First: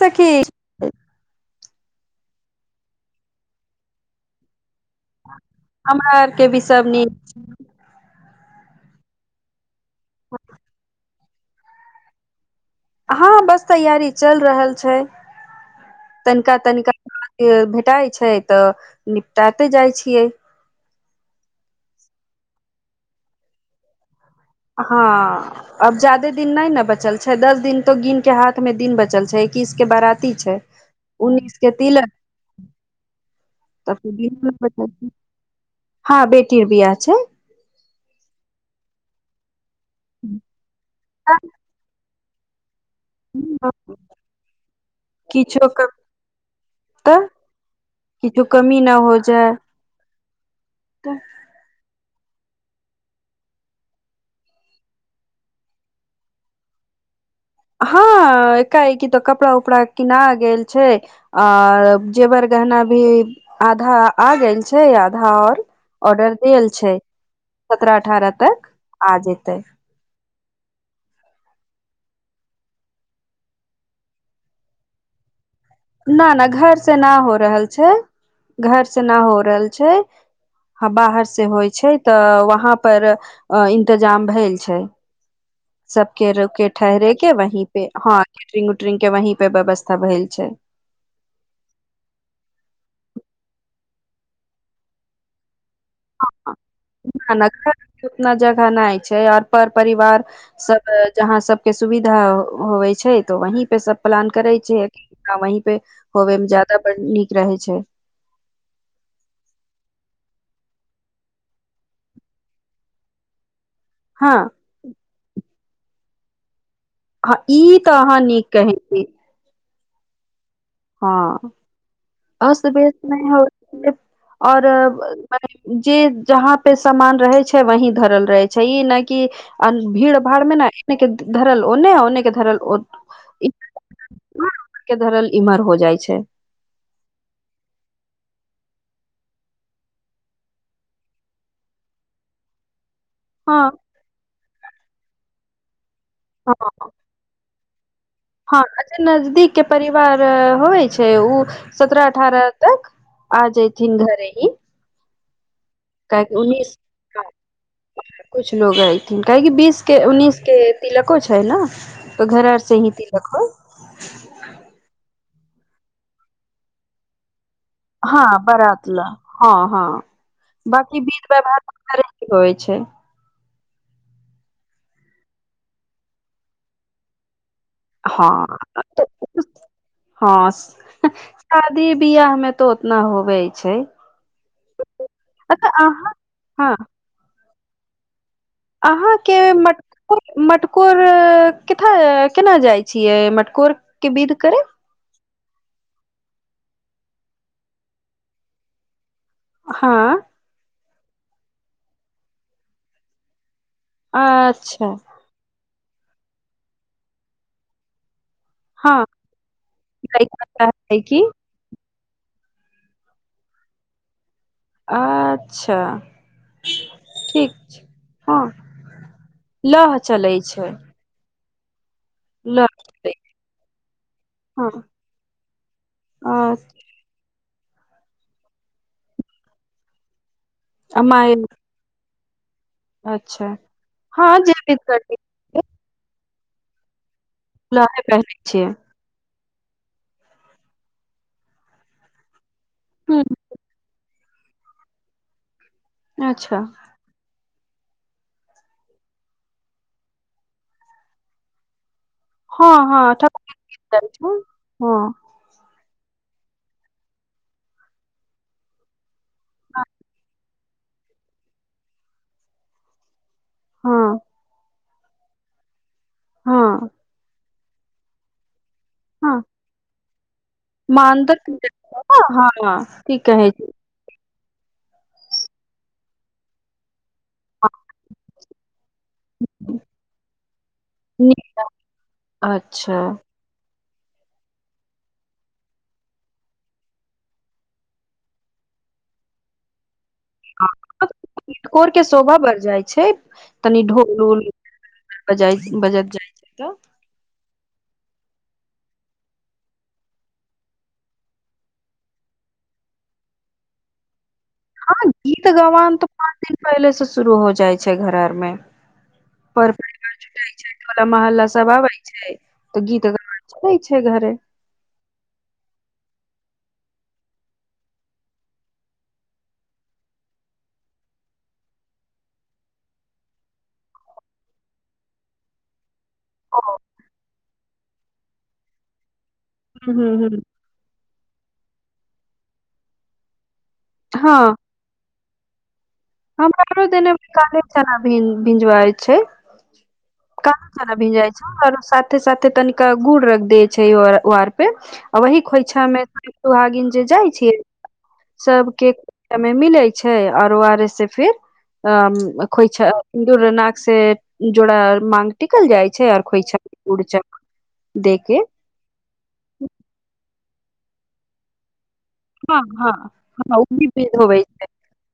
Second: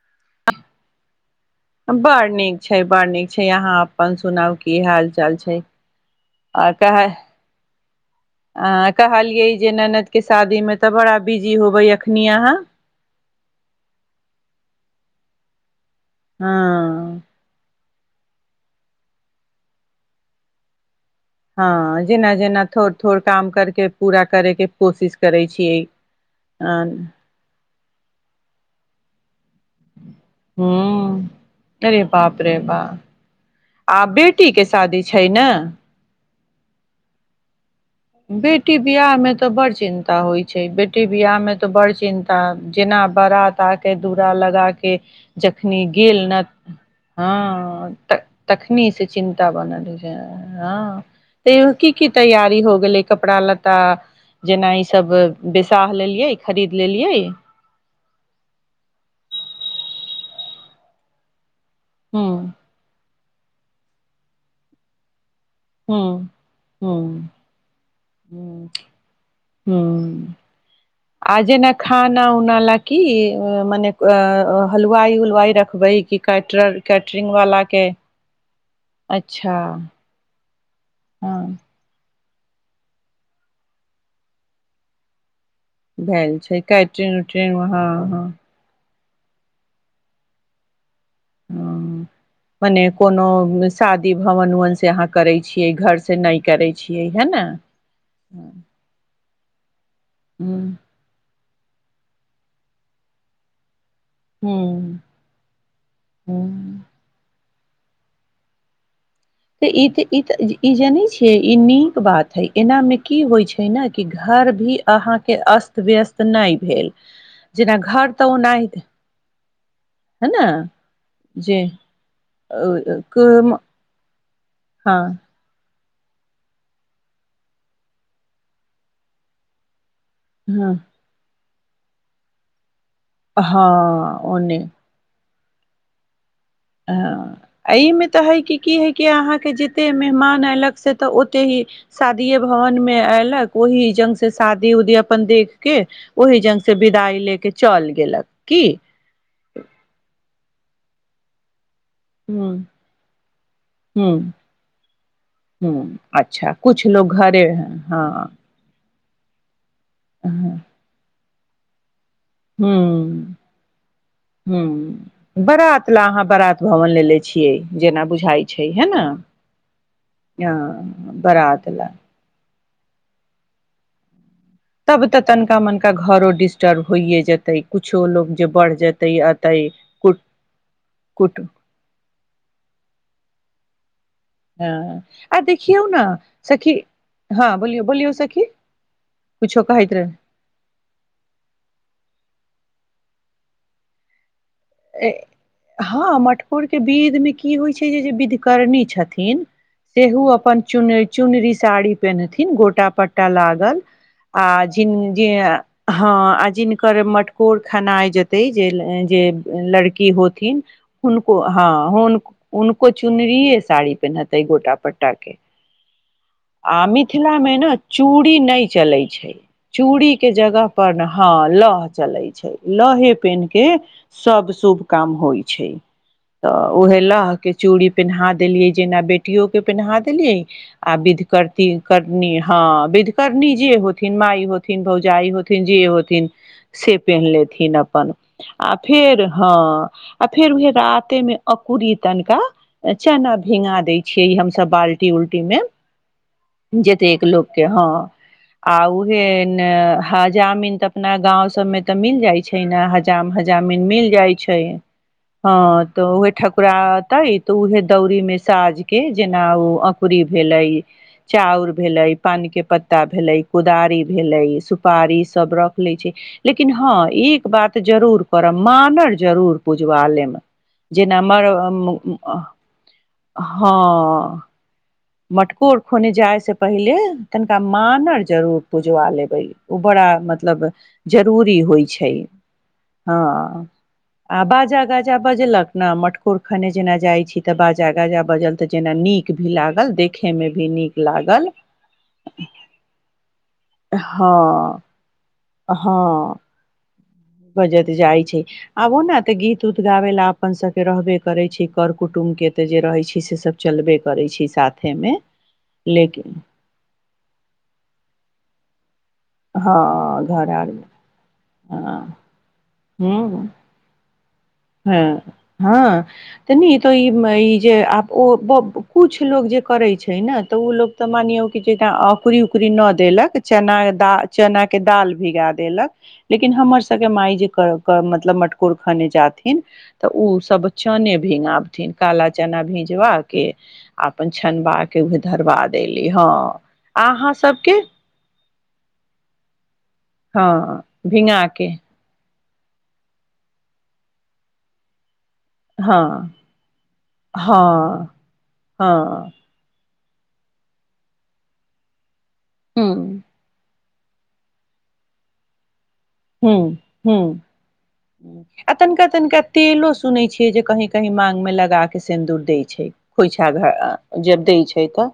सखी बड़ नीक छै बड़ नीक छै आहाँ अपन सुनाउ की हाल चाल छै हमरा आरके भी सब कह निक छै आ कहलियै जे ननद के शादीमे तऽ बड़ा बिजी होबैय अखनि अहाँ हँ बस तैयारी चलि रहल छै तनिका तनिका हँ भेटाय छै तऽ निपटाते जाइ छियै हँ जेना जेना थोड़ थोड़ काम करके पूरा करे के कोशिश करै हँ छियै अब ज्यादे दिन नहि ने बचल छै दस दिन तो गिन के हाथ में दिन बचल छै एकैस के बाराती छै ह उन्नीस के अरे तिलक बाप रे बाप त आ बेटीके शादी छै ने के बियाह छै बेटी बियाह में तऽ बड़ चिन्ता होइ छै बेटी बियाह में तो बड़ चिन्ता तब जेना बारात आके दुरा लगा के किछो क जखनी गेल ने तऽ हँ त किछो कमी तखनी न से हो चिन्ता जाय बनल छै हँ तो की कि तैयारी हो गेलै कपड़ा लत्ता जेनाई सब बेसाह लेलियै खरीद लेलियै हँ एकाएकी तऽ कपड़ा उपड़ा किना गेल छै और हूँ जेवर गहना भी आधा आ गेल छै आधा आओर हूँ ऑर्डर देल छै हूँ सत्रह अठारह तक आ जेतै हूँ आ जेना खाना उना ला की मने अ हलवाइ उलवाइ रख न न घर से न हो रहल के छै घर से न हो अच्छा रहल छै हँ बाहर से हँ होइ छै तऽ वहाँ पर अ इंतजाम भेल छै सबके भेल छै रुके ठहरे कैटरिंग के उटरिंग वही पे हँ ट्रिंग के वहीं पे व्यवस्था भेल छै ह मने कोनो शादी भवन उवन से अहाँ करै छी घर उतना जगह नहि छै आओर पर परिवार सब जहाँ सबके सुविधा होवै छै तऽ वहीं पे सब प्लान करे छै ह आ वही पे होवे मे ज्यादा नीक रहे छै छै तऽ ई तऽ ई तऽ ई जनै छियै ई नीक बात हई एना मे की होई छै छै न कि हँ घर भी अहाँ कि अस्त व्यस्त नहि भेल अहाँ जेना ई तऽ घर अहाँ नीक ओनाहि कहै छी है ना हँ ओहिसे बेस नहि हो हँ आओर हँ जे जहाँ पे सामान रहै छै वही धरल रहै छै ई नहि कि भीड़ भाड़ मे न एतेक धरल ओन्ने ओन्नेके धरल ओ हँ ओ नहि बिमार हो जाइ छै हँ एहिमे तऽ हई कि की हई कि अहाँके जतेक मेहमान अयलक से तऽ ओतय ही शादिये भवनमे ऐलक हँ ओहि जबसे शादी उदी अपन देखके ओहि जंग से हँ विदाई लेके चल गेलक हँ की एते नजदीकके परिवार होइ छै उ सत्रह अठारह ह तक आ जयथिन घरे ही हूँ काहेकि अच्छा उन्नीस कुछ लोग घरे हँ काहे कि बीस के उन्ननीस के हूँ तिलक कहै छै न तऽ घरे से दि तखन हूँ बरात ला अहाँ बारात भवन लेेले छियै जेना हँ बुझाइ छै है बरात ने ल हँ हँ अ बाँकी विध व्यवहार बरात लए घरे से होइत छै तब तऽ तनिका मनिका घरो डिस्टर्ब होइए जेतै कुछो लोक जे हँ बढ़ जेतै तऽ एतै कुट हँ कुट शादी बियाह मे तऽ उतना होबै छै हँ आ अच्छा देखियौ अहाँ ने हँ सखी हँ बोलियो बोलियो सखी अहाँके कुछो मट कहैत रहे मटकोर केथ केना जाइ छिय मटकोर के बिध करे हँ मटकोरके विधिमे की होइत छै जे जे विधकरनी छथिन हँ सेहो अपन चुन चुनरी साड़ी पेननेथिन गोटा पट्टा लागल आ अच्छा जिन जिअ ह आ जिनकर मटकोर खाना आ जेते तैहि जेऽ हँ जे लड़की होथिन चाहै कि हुनको हँ अ उन उनको चुनरी साड़ी पेनहत अ गोटा पट्टा के अच्छा आ मिथिला ठीक मे ने छै चूड़ी हँ नहि चले छै लह चूड़ी के चलै जगह छै पर ने ह लह चलै छै लह लहे पेनह के सब शुभ काम होइ छै तऽ हँ उहे लह के चूड़ी पेनहा देलिय जेना बेटियो के पेनहा देलिए आ अ विध माय करती कर नेह हँ विधकर्णी अच्छा जे होथिन हँ माइ जे विध होथिन करतै भौजाइ होथिन जे होथिन सेफ पेन लेथिन लहे अपन पहिरै छियै आ हँ आ फेर ओह रातेमे अकुरी तनिका हूँ चना भींगा दैय छिय हमस बाल्टी उल्टी मे अच्छा जेत एक लोक हँ आ उहे ने हजामिन तऽ अपना गाँव सबमे त मिल जाइ छै हँ ने हँ हजाम मि मिल जाइ छै हँ हँ ह तऽ उहे ठकुरा ते तऽ उहे दौरी में साझ के जेना ओ अकुरी भेलै चाउर भेलै पान के पत्ता भेलै कोदारी हँ भेलै सु पारी सब रख लै छै लेकिन हँ एक बात तऽ जरूर मानव हँ जरूर पुजवालयमे जेना मर मानदक ऊ हँ की कहै छै हँ मटकोर खुने जाइ से पहिले तनका मानल जरूर पुजवा लेबै ओ बड़ा मतलब नीक जरूरी होइ छै अच्छा हँ आ बाजा गाजा बजलक न मटकोर खने जेना जाइ छी तऽ बाजा गाजा बजल तऽ जेना नीक भी लागल देखे मे आ भी नीक लागल मटकोरके शोभा बढ़ि जाइ छै तनि ढोल उल हँ बजत जाइ हँ छै तऽ बजत जाय छै आब ओ ने ते गीत उत गाबे ला अपन सब के रहबे करे छै कर कुटुंब के ते जे रहे छै से सब चलबे करे छै साथे हँ मे गीत गवान तऽ पाँच लेकिन दिन पहिलेसँ शुरू हो जाइ छै घर आरमे हँ घर आर मे टोला महला स सब आबै हँ छै तऽ गीत गाबा ह चलै छै घरे हँ हँ तनी तऽ ई ई जे आब ओ किछु लोको जे करै छै ने तऽ ओ लोक तऽ मानियौ कि जे अऔकुरी उकुररी न देलक चना द चनाके दाल भिगा देलक लेकिन ह हमर सबके मााय जे म कर मटकोर खाने जात तऽ ओ ह सब चने भींगाबथिन काला चना भिजवा के आ अपन छनबा के उहे धरबा दे हम आरो दने काले चना भी भिजवाइ छै हँ काले चना भिजइ भिंगा छै के आओरो साथे साथे त तनिका गुड़ रख द छै वार पे आ वह खोइछां हँ दुहागिन जे जाय छे हँ सब के हँ खोइछा में मिले छै छै आरो आर से फिर अ खोइछा हूँ दूर नाक से जोड़ा माग टिकल जाइ छै आर खोइछा हूँ गुड़ हूँ चक दे के आ तनिका तनिका तेलो सुनै छी जे जे कही कही मांग मे लगा सिन्दूर दै हँ छै हँ खोँइछा हँ ओ घर भी विध होबै जब दै छै तऽ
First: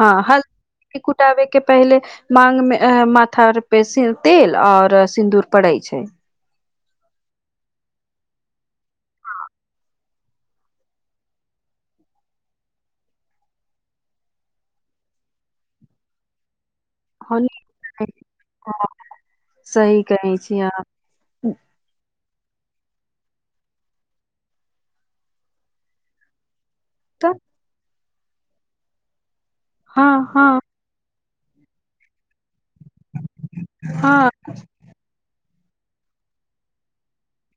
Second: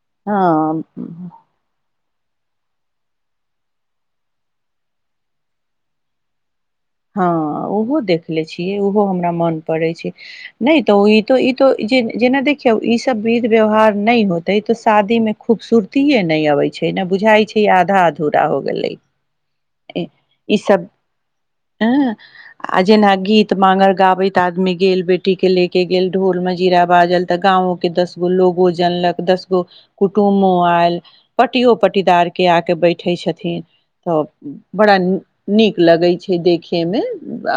हँ हल्दी हँ कुटाबे के पहिले मांग मे माथा आर पे तेल आ सिन्दूर पड़ै छै हँ ओहो देख ले छियै ओहो हमरा मन पड़ै छै नहि तऽ ई तो जेना देखियौ ईसभ विध व्यवहार नहि होतै तऽ शादी मे खूबसूरतीए नहि अबैत छै ने बुझाइ छै आधा अधूरा हो गेलै सही कहै ई छी अहाँ सब जेना गीत मागर गाबैत आदमी गेल बेटी के ले के गेल ढ़ोल मे जीरा बाजल तऽ गाँंव के दस लोगो जानलक दस हँ कुटुम मो हँ आयल पटियो पटीदार के आ के बैठे छथिन तऽ हँ बड़ा नीक लगै छै देखियमे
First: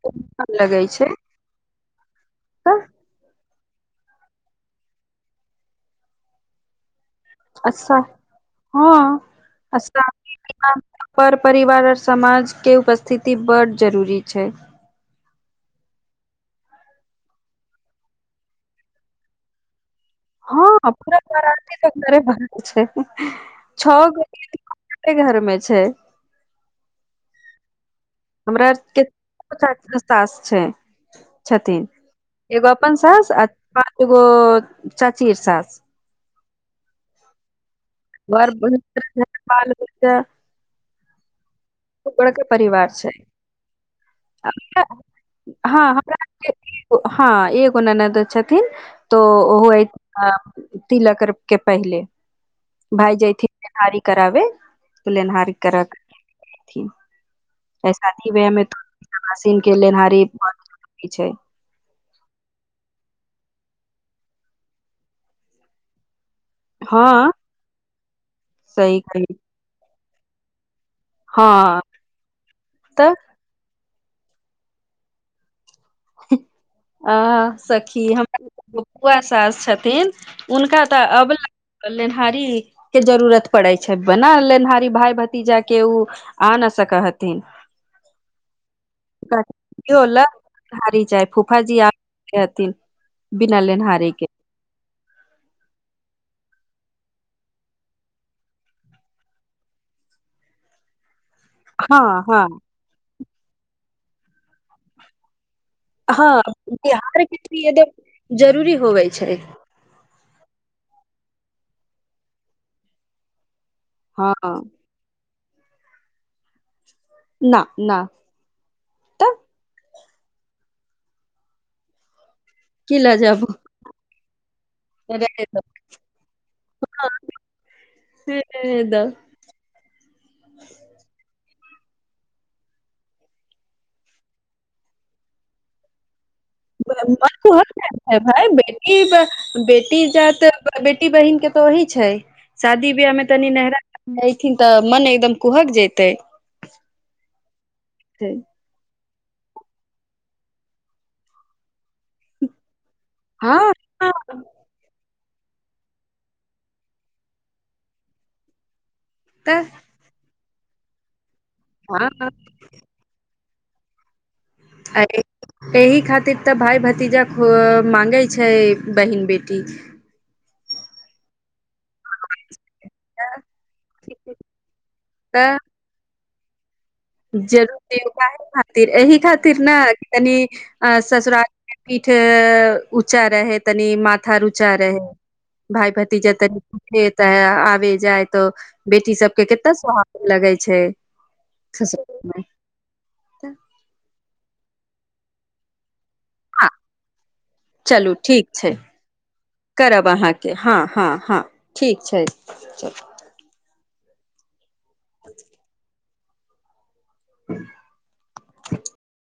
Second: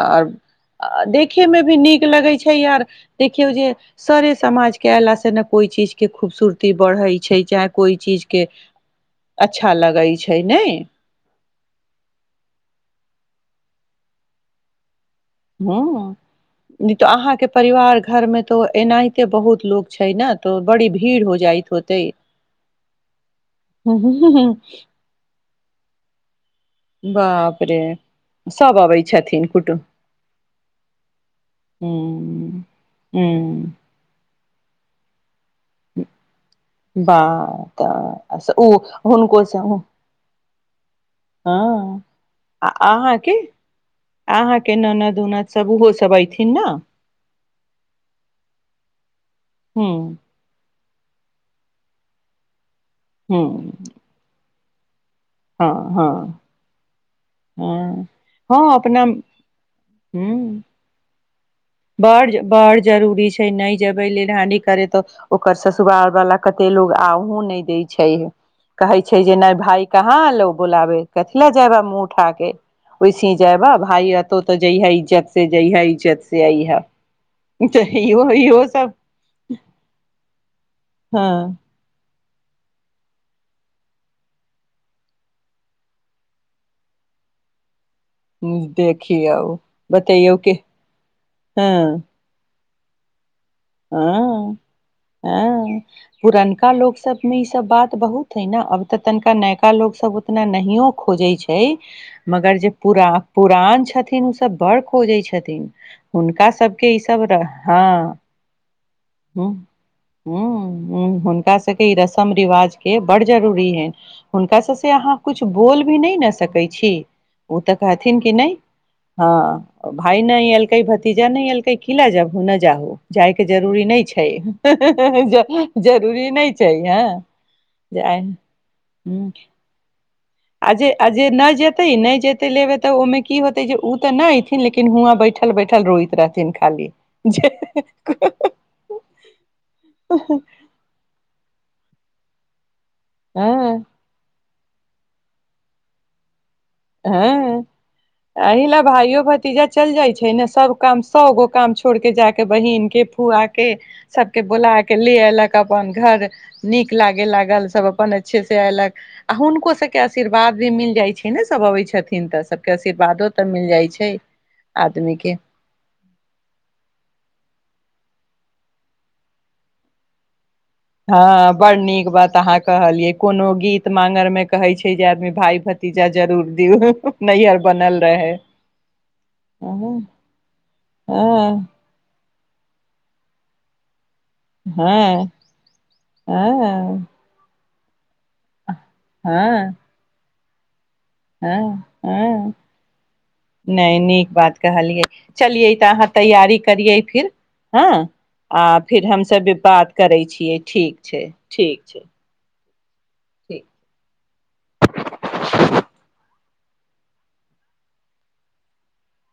आओर लगै छै देखे मे भी नीक लगै छै तऽ यार देखियौ जे सारे समाज के अयलाासे ने कोई चीज के खूबसूुरती बढ़ै छै चाहे कोइ अच्छा चीज के हँ अच्छा लगै छै ने पर परिवार आओर समाज के उपस्थिति बड जरूरी छै हॅं तऽ अहाँके परिवार घर मे तो एनाहिते बहुत लोक हँ पूरा बाराती तऽ घरे भरल छै छगो घर मे छै बापरे हमरार के सास छै छथिन हूँ एगो अपन सास आ हूँ पाँचगो चाचीये साथ बाह बर तऽ ओ हुनकोस के परिवार अहाँके अहाँके ननद उनद सब हँ ओहो सब हमरा अयथिन ने हँ एगो ननद छथिन तो ओहो हूँ तिलकर के पहिले भाय जयथिन हूँ विहारी कराबे लेनहार के हँ हँ रखथिन ऐ हँ शादी बियाह में हँ त अपना मशीन के लेनहारी हूँ बहुत जरूरी छै बड़ बड़ जरूरी छै नहि जेबै लेनहाडी करे तऽ ओकर ससुवार बला कते लोग हँ आहु नहि दै छै कहै सही छै कही जे नहि भाय कहाँ अलो बोलाबे कथी ले जयबा हँ मुह उठा के तऽ ओसिहि जयबा भााय एतो ते जय हई इज्जत से जय हई आ सखी इहो इहो हमरा सब बुआ सास छथिन हुनका तऽ हँ अबला हारी के जरूरत पड़ै छै बना लेनिहारी भाय भतीजा के ओ आ नहि सकै हथिन देखिओ बतैऔ कि हारी जाइ फुफाजी आथि बिना लेनहारहारेके हं पुरनका लोक सब मे ई सब बात बहुत हे न अब तऽ तनिका नयका लोक सब उतना नहियो खोजे छै है हँ हँ मगर जे पूरा पुरान छथिन उसब बडड खोजै छथिन हँ हुनका सभके बिहार ईसभ के रह लिए हँ तऽ जरूरी होबै छै तोरा सके ई रसम रिवाज के बडड जरूरी है हँ हुनका सब से अहाँ किछु बोल भी नहि न सकै छी ना ओ तऽ ना कहथिन कि नहि तऽ हँ भाय न अलकै भतीजा नहि अलकै कीला लजैब हुं न की जाहो लऽ जायके जाबू जरूरी नहि छै हां हां हां जरूरी नहि छै हँ जाइ ह आजय आजय न जे ते नहि जेते लेबे तऽ ओहिमे की होते जे उ तऽ न ऐथिन लेकिन हुआं बैठल बैठल रोइत रहथि कहल जायत है भाइ बेटी बहिन के तो ही छै शादी विवाह मे तनी नहिरा हँ न तऽ मन एकदम कुहक जते हँ अही ला भइयो भतीजा चलि जाइ छै ने सब काम सौ गगो काम छ छोड़ के जा के बहिन के फुआ के हँ सब के बोला के ले आ लोक अपन घर नीक लागे लागल सब अपन अच्छे से एऐलक तऽ हुनको सेके आशीर्वाद बाद भी मिल जाइत छै ने सब अबै छथिन हँ तऽ सबके आशीर्वादो तऽ मिल जाइ छै आदमी के एहिहि खातिर तऽ भइ भतीजा ख माँंगे छै बहिन बेटी हँ बड़ नीक बात अहाँ कहलियै। कोनो गीत मांगर में कहे छै जे आदमी तऽ भाय भतीजा। जरूर दियऔ। जरूर देग खातिर एहि खातिर ने हँ कनी अ ससुरार हँ पीठ। हँ, तऽ ऊँचा रहए तनि। ऊँचा रहे है हँ भाय भतीजा। के हँ ऊँचा रहे। भे जाइ तऽ बेटी सबके केत्ता स्वाग। लगै छै। ह ह ससुराल मे नहि नीक बात। कहलियै चलिऔ तऽ अहाँ। तैयारी हँ करियै। फिर हँ चलू ठीक आ छै फिर हमसब बात करब करै अहाँके छियै ठीक छै ठीक छै। चल ठीक [inaudible]